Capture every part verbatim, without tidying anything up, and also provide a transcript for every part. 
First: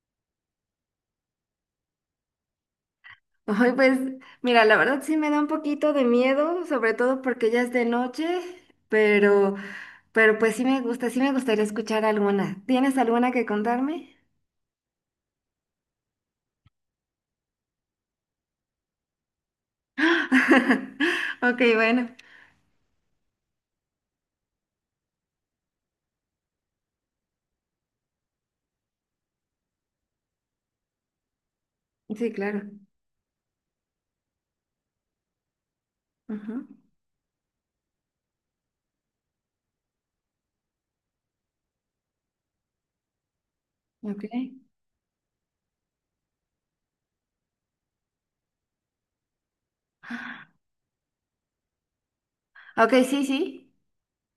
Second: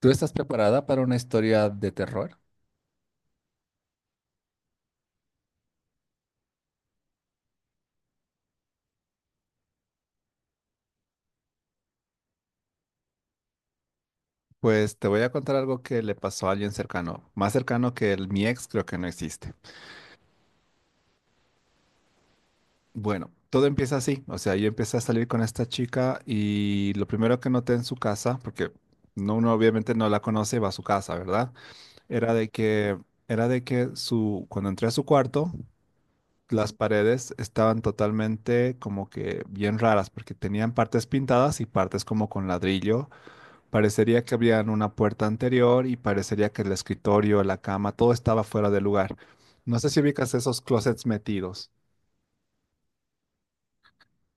¿Tú estás preparada para una historia de terror? Ay, pues mira, la verdad sí me da un poquito de miedo, sobre todo porque ya es de noche, pero, pero pues sí me gusta, sí me gustaría escuchar alguna. ¿Tienes alguna que contarme? Pues te voy a contar algo que le pasó a alguien cercano, más cercano que el, mi ex creo que no existe. Ok, bueno. Bueno, todo empieza así, o sea, yo empecé a salir con esta chica y lo primero que noté en su casa, porque no, uno obviamente no la conoce, va a su casa, ¿verdad? Sí, Era de claro. que, era de que su, cuando entré a su cuarto, Ujú. las paredes estaban totalmente como que bien raras, porque tenían partes pintadas y partes como con ladrillo. Parecería Ok. que había una puerta anterior y parecería que el escritorio, la cama, todo estaba fuera de lugar. No sé si ubicas esos closets metidos, Ok, sí, sí.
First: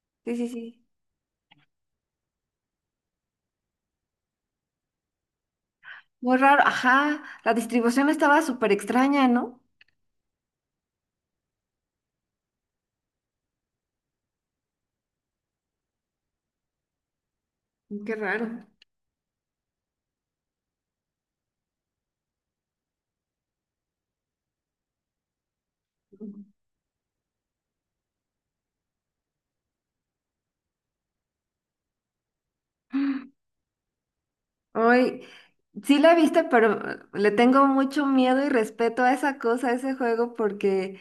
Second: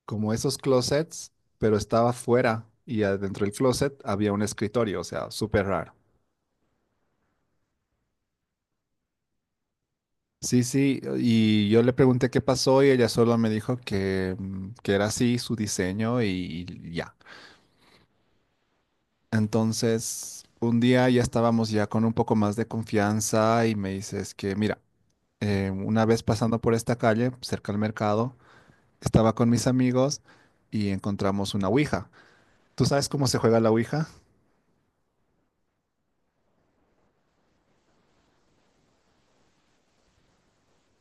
como Sí, sí, esos sí. closets, pero estaba fuera y adentro del closet había un escritorio, o sea, súper raro. Muy raro. Ajá, la distribución estaba súper extraña, ¿no? Sí, sí, y yo le pregunté qué pasó y ella solo me dijo que, mm, que era así su diseño y, y ya. Qué raro. Entonces, un día ya estábamos ya con un poco más de confianza y me dices que, mira, eh, una vez pasando por esta calle, cerca al mercado, estaba con mis amigos y encontramos una ouija. ¿Tú sabes cómo se juega la ouija? Hoy sí la viste, pero eh, le tengo mucho miedo y respeto a esa cosa, a ese juego, porque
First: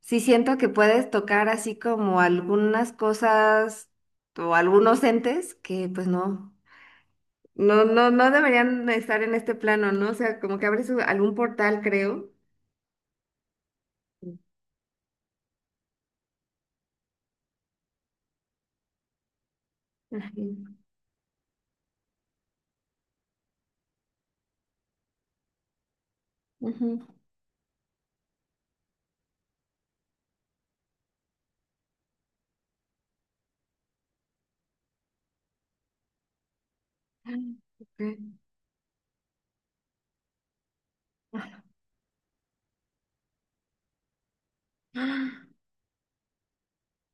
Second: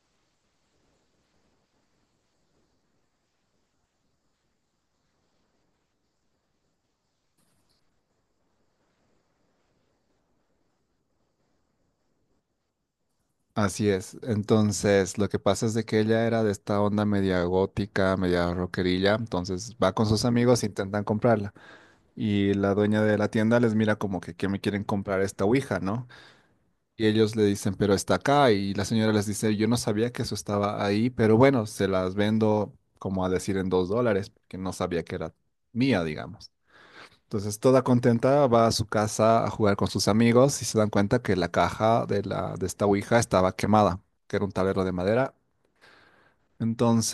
sí siento que puedes tocar así como algunas cosas o algunos entes que pues no, no, no, no deberían estar en este plano, ¿no? O sea, como que abres u- algún portal, creo. Así es. Sí. Entonces, lo que pasa es de que ella era de esta onda media gótica, media rockerilla, entonces va con sus Ajá. amigos e intentan comprarla. Y la dueña de la tienda les mira como que, ¿qué me quieren comprar esta ouija, no? Ujú. Y ellos le dicen, pero está acá. Y la señora les dice, yo no sabía que eso estaba ahí, pero bueno, se las vendo como a decir en dos dólares, porque no sabía que era mía, digamos. Entonces, toda contenta, va a su casa a jugar con sus amigos y se dan cuenta que la caja de, la, de esta ouija estaba quemada, que era un tablero de madera. Ah,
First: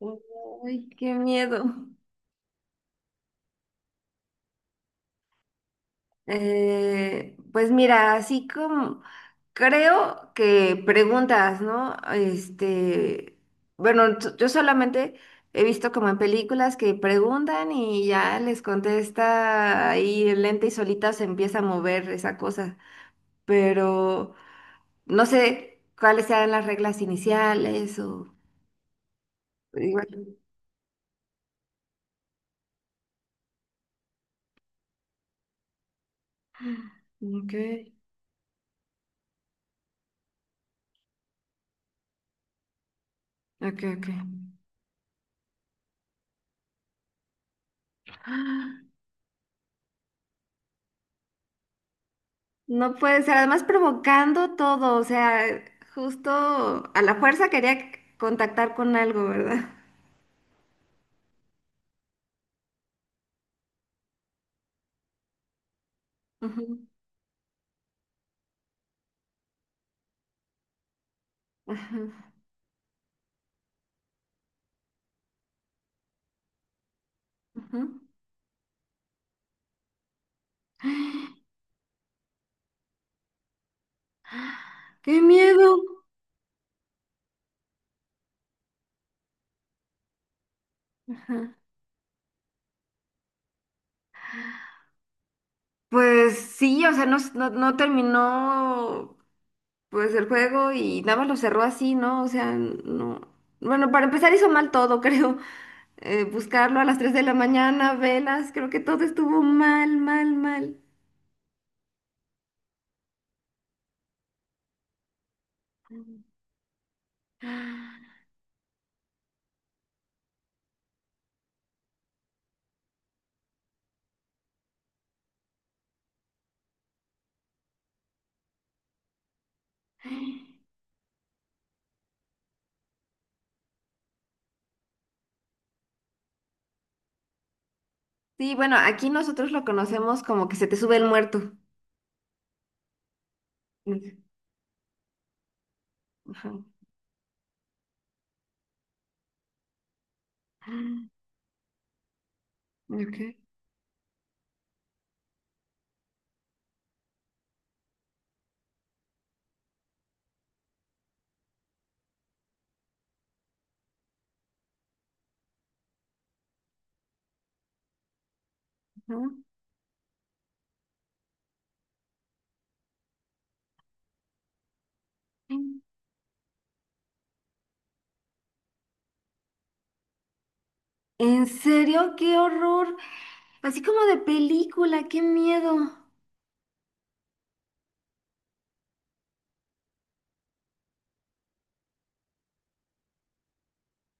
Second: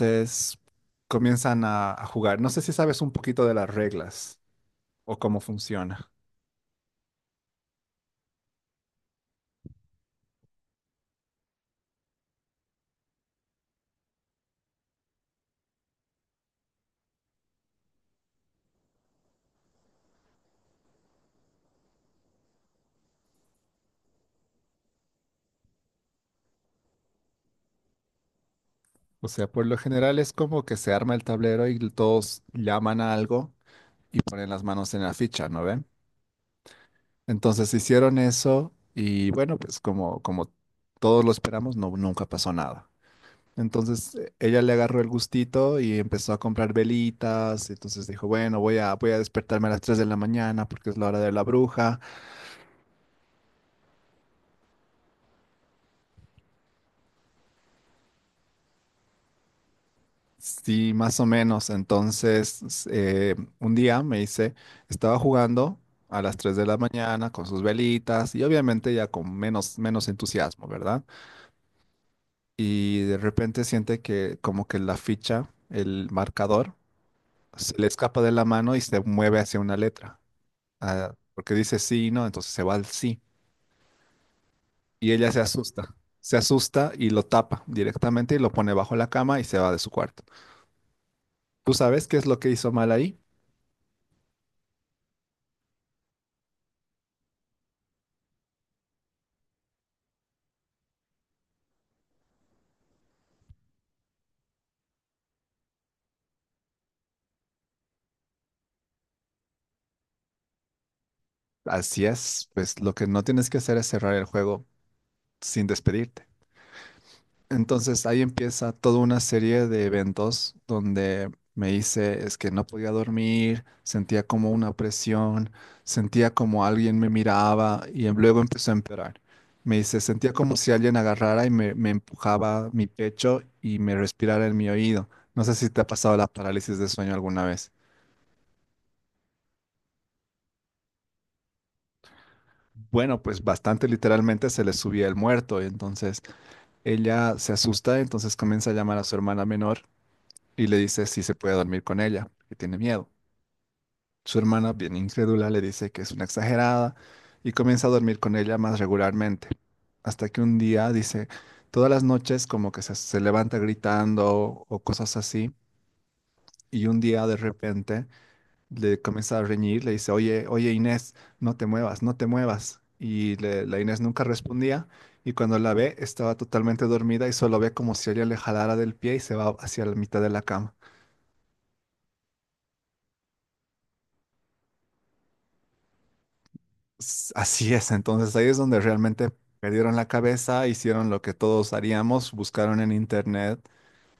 ok. Ay, qué comienzan miedo. a, a jugar. No sé si sabes un poquito de las reglas o cómo funciona. Eh, pues mira, así como creo que preguntas, ¿no? Este, bueno, t- yo solamente he visto como en películas que preguntan y ya les contesta ahí lenta y solita se empieza a mover esa cosa, pero no sé cuáles sean las reglas iniciales o O sea, por lo general es igual. como que se arma el tablero y todos llaman a algo y ponen las manos en la ficha, ¿no ven? Ok, Entonces hicieron eso y bueno, pues como, como todos lo esperamos, no, nunca pasó nada. ok, ok. Entonces eh, ella le agarró el gustito y empezó a comprar velitas, entonces dijo, bueno, voy a, voy a despertarme a las tres de la mañana porque es la hora de la bruja. No puede ser, además provocando todo, o sea, justo a la fuerza quería c- contactar con algo, ¿verdad? Sí, más o menos. Entonces s- eh, un día me dice, estaba jugando a las tres de la Ujú, mañana con sus velitas y obviamente ya con menos, menos entusiasmo, ¿verdad? ajá, Y de repente siente que como que la ficha, el marcador, se ajá. le escapa de la mano y se mueve hacia una letra. Ah, porque dice sí y no, entonces se va al sí. Y ¡Qué ella se miedo! asusta. Se asusta y lo tapa directamente y lo pone bajo la cama y se va de su cuarto. Ajá. ¿Tú sabes qué es lo que hizo mal ahí? Pues sí, o sea, no, s- no, no terminó pues el juego y nada más lo cerró así, ¿no? O sea, no. Bueno, para empezar hizo mal todo, creo. Eh, buscarlo a las tres de la mañana, velas, creo que todo estuvo mal, mal, mal. Así es, pues lo que no tienes que hacer es cerrar el juego sin despedirte. Entonces ahí empieza toda una serie de eventos donde me hice, es que no podía dormir, sentía como una presión, sentía como alguien me miraba y em- luego empezó a empeorar. Me hice, sentía como si alguien agarrara y me, me empujaba mi pecho y me respirara en mi oído. No sé si te ha pasado la parálisis de sueño alguna vez. Sí, bueno, aquí nosotros lo conocemos como que se te sube el muerto. Bueno, pues bastante literalmente se le subía el muerto, entonces Ajá. ella se asusta, entonces comienza a llamar a su hermana menor y le dice si se puede dormir con ella, que tiene miedo. Ok. Su hermana, bien incrédula, le dice que es una exagerada y comienza a dormir con ella más regularmente. Hasta que un día dice, todas las noches como que se, se levanta gritando o cosas así, y un día de repente le Ajá. comienza a reñir, le dice, oye, oye Inés, no te muevas, no te muevas. Y le- la Inés nunca respondía y cuando la ve estaba totalmente dormida y solo ve como si ella le jalara del pie y se va hacia la mitad de la cama. ¿En serio? ¡Qué horror! Así como de película, qué miedo. S- Así es, entonces ahí es donde realmente perdieron la cabeza, hicieron lo que todos haríamos, buscaron en internet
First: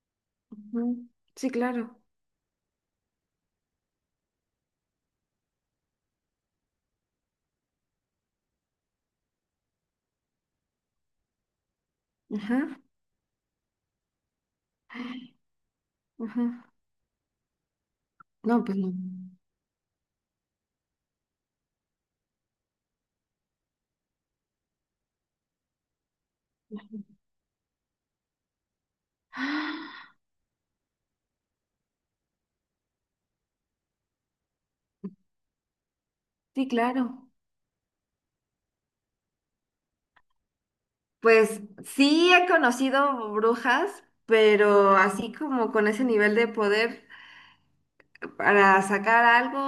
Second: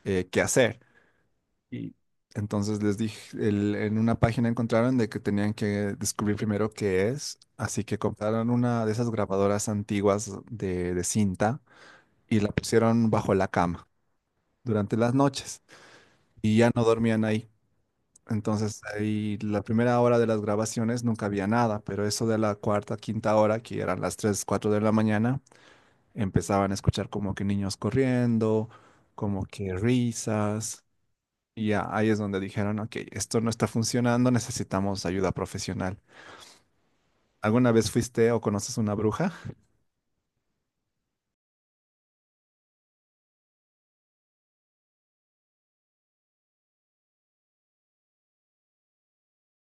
eh, qué hacer. Ujú. Sí, Y claro. entonces les dije, el- en una página encontraron de que tenían que descubrir primero qué es, así que compraron una de esas grabadoras antiguas de, de cinta y la Ajá. pusieron bajo la cama durante las noches y Ajá. ya no dormían ahí. No, pues Entonces, no. ahí la primera hora de las grabaciones nunca había nada, pero eso de la cuarta, quinta hora, que eran las tres cuatro de la mañana, empezaban a escuchar como que niños corriendo, como que risas, y ya ahí es donde dijeron, ok, esto no está funcionando, necesitamos ayuda profesional. Sí, claro. ¿Alguna vez fuiste o conoces una bruja? Pues sí he conocido brujas, pero así como con ese nivel de poder, para sacar algo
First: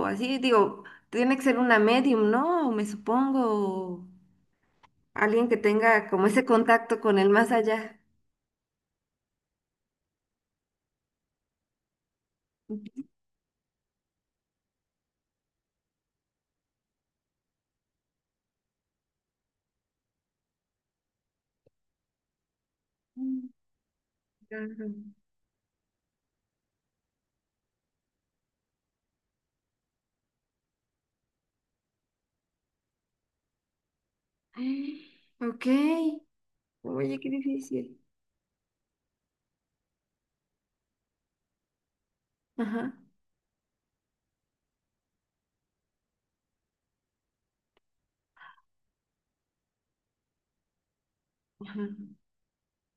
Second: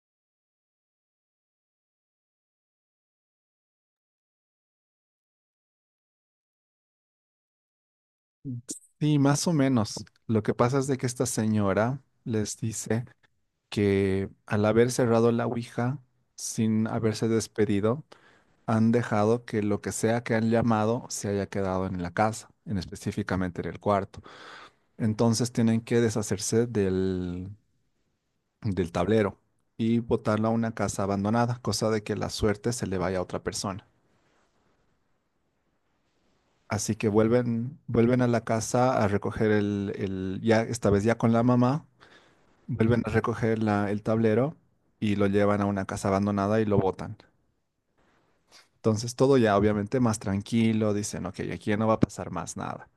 o así, digo, tiene que ser una medium, ¿no? Me supongo, o alguien que tenga como ese contacto con el más allá. Sí, más o menos. Lo que pasa es de que esta señora les dice que al haber cerrado la Ouija, sin haberse despedido, han dejado que lo que sea que han llamado se haya quedado en la casa, en Mm, específicamente en el cuarto. claro. Entonces tienen que deshacerse del, del tablero y botarlo a una casa abandonada, cosa de que la suerte se le vaya a otra persona. Ok, Así que oye, qué vuelven, difícil. vuelven a la casa a recoger el, el- ya esta vez ya con la mamá, Ajá, vuelven a recoger la- el tablero y lo llevan a una casa abandonada y lo botan. Entonces todo ya obviamente más tranquilo, dicen, ok, aquí ya ajá, no va a pasar más nada.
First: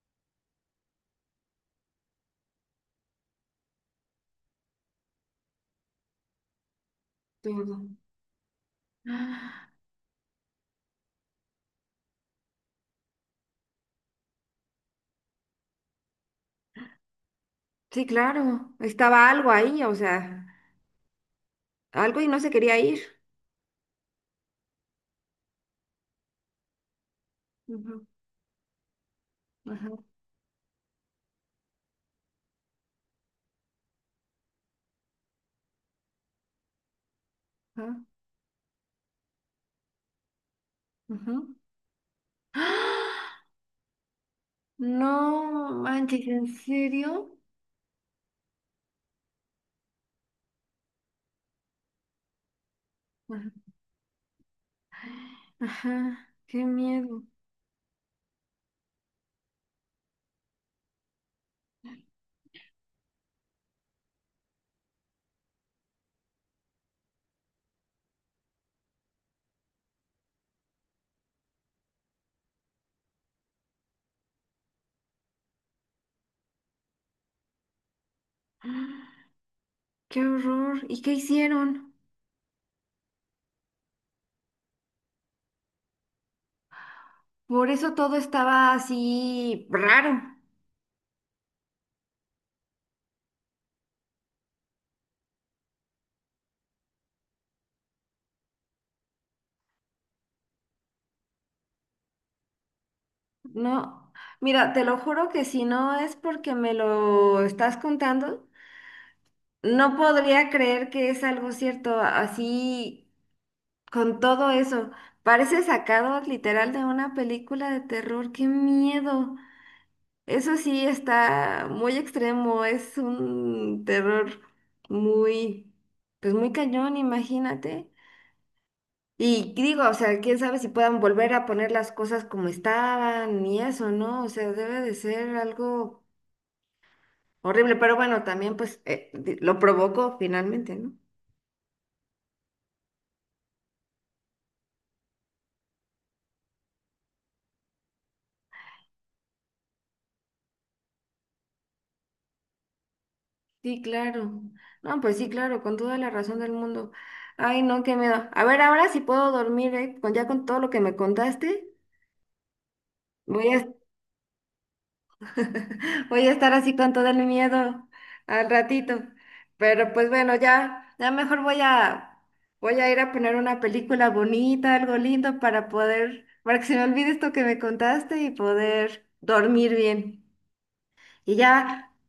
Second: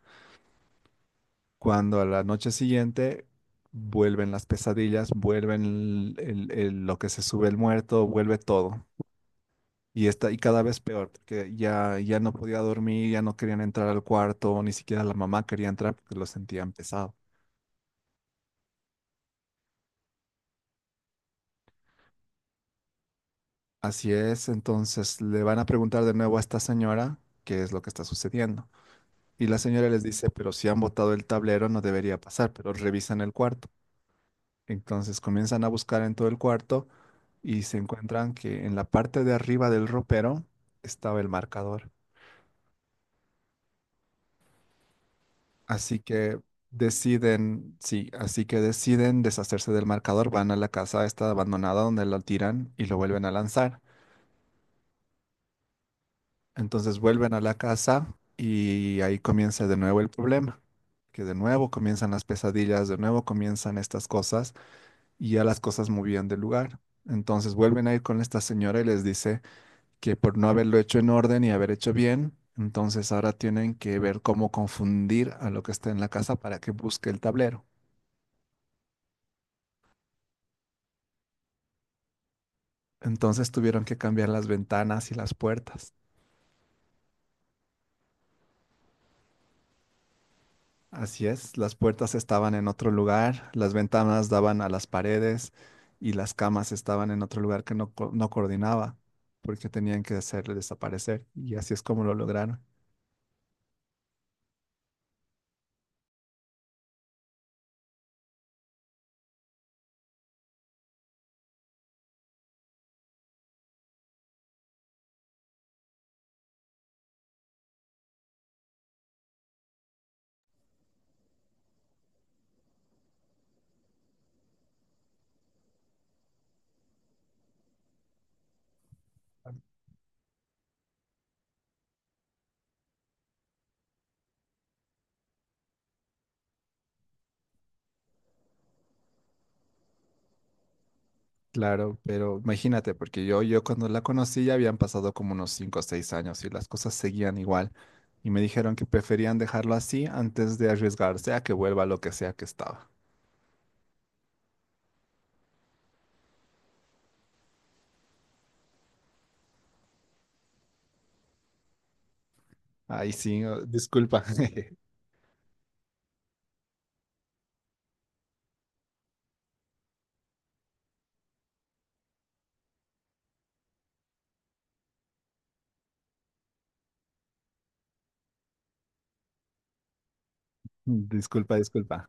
Cuando a la noche siguiente vuelven las pesadillas, vuelven el- el- el- lo que se sube el todo. muerto, vuelve todo. Ah. Y está, y cada vez peor, porque ya, ya no podía dormir, ya no querían entrar al cuarto, ni siquiera la mamá quería entrar porque lo sentían pesado. Sí, claro, estaba algo ahí, o sea, algo y no se quería ir. Así es, entonces le van a preguntar de nuevo a esta señora qué es lo que está Ujú, sucediendo. Y la señora ajá, les dice, pero si han botado el tablero no debería pasar, pero revisan el cuarto. Entonces comienzan a buscar en todo el cuarto y se ajá, encuentran que en la parte de arriba del ropero estaba el ujú. marcador. ¡Ah! No Así manches, que ¿en serio? deciden, sí, así que deciden deshacerse del marcador, van a la casa esta abandonada donde lo tiran y lo vuelven a Ajá, lanzar. ajá, qué Entonces miedo. vuelven a la casa y ahí comienza de nuevo el problema, que de nuevo comienzan las pesadillas, de nuevo comienzan estas cosas y ya las cosas movían de lugar. Entonces vuelven a ir con esta señora y les dice que por no haberlo hecho en orden y haber hecho bien, entonces ahora tienen que ver cómo confundir a lo que está en la casa para que busque el tablero. Qué horror. ¿Y qué hicieron? Entonces tuvieron que cambiar las ventanas y las puertas. Por eso todo estaba así raro, Así es, las puertas estaban en otro lugar, las ventanas daban a las paredes y las camas estaban en otro lugar que no, co- no coordinaba porque tenían que hacerle desaparecer y así es como lo lograron. ¿no? Mira, te lo juro que si no es porque me lo estás contando, no podría creer que es algo cierto así con todo eso. Parece sacado literal de una película de terror. ¡Qué miedo! Eso sí está muy extremo, es un terror muy, pues muy cañón, imagínate. Y digo, o sea, quién sabe si puedan volver a poner las cosas como estaban y eso, ¿no? O sea, debe de ser algo horrible, pero bueno, también pues eh, di- lo provocó finalmente, ¿no? Claro, pero imagínate, porque yo, yo cuando la conocí ya habían pasado como unos cinco o seis años y las cosas seguían igual y me dijeron que preferían dejarlo así antes de arriesgarse a que vuelva lo que sea que estaba. Sí, claro. No, pues sí, claro, con toda la razón del mundo. Ay, no, qué miedo. A ver, ahora sí puedo dormir, ¿eh? Con, ya con todo lo que me contaste, Ahí sí, voy oh, a disculpa. voy a estar así con todo el miedo al ratito. Pero pues bueno, ya, ya mejor voy a, voy a ir a poner una película bonita, algo lindo para poder, para que se me olvide esto que me contaste y poder dormir bien. Y Disculpa, ya, disculpa.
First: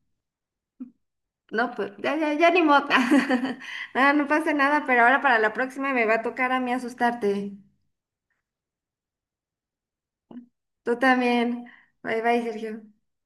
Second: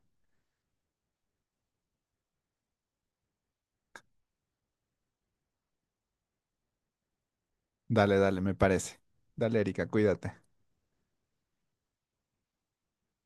no, pues ya, ya, ya ni modo. Nada, no pasa nada, pero ahora para la próxima me va a tocar a mí asustarte. Dale, dale, me parece. Dale, Erika, cuídate. Tú también. Bye bye, Sergio.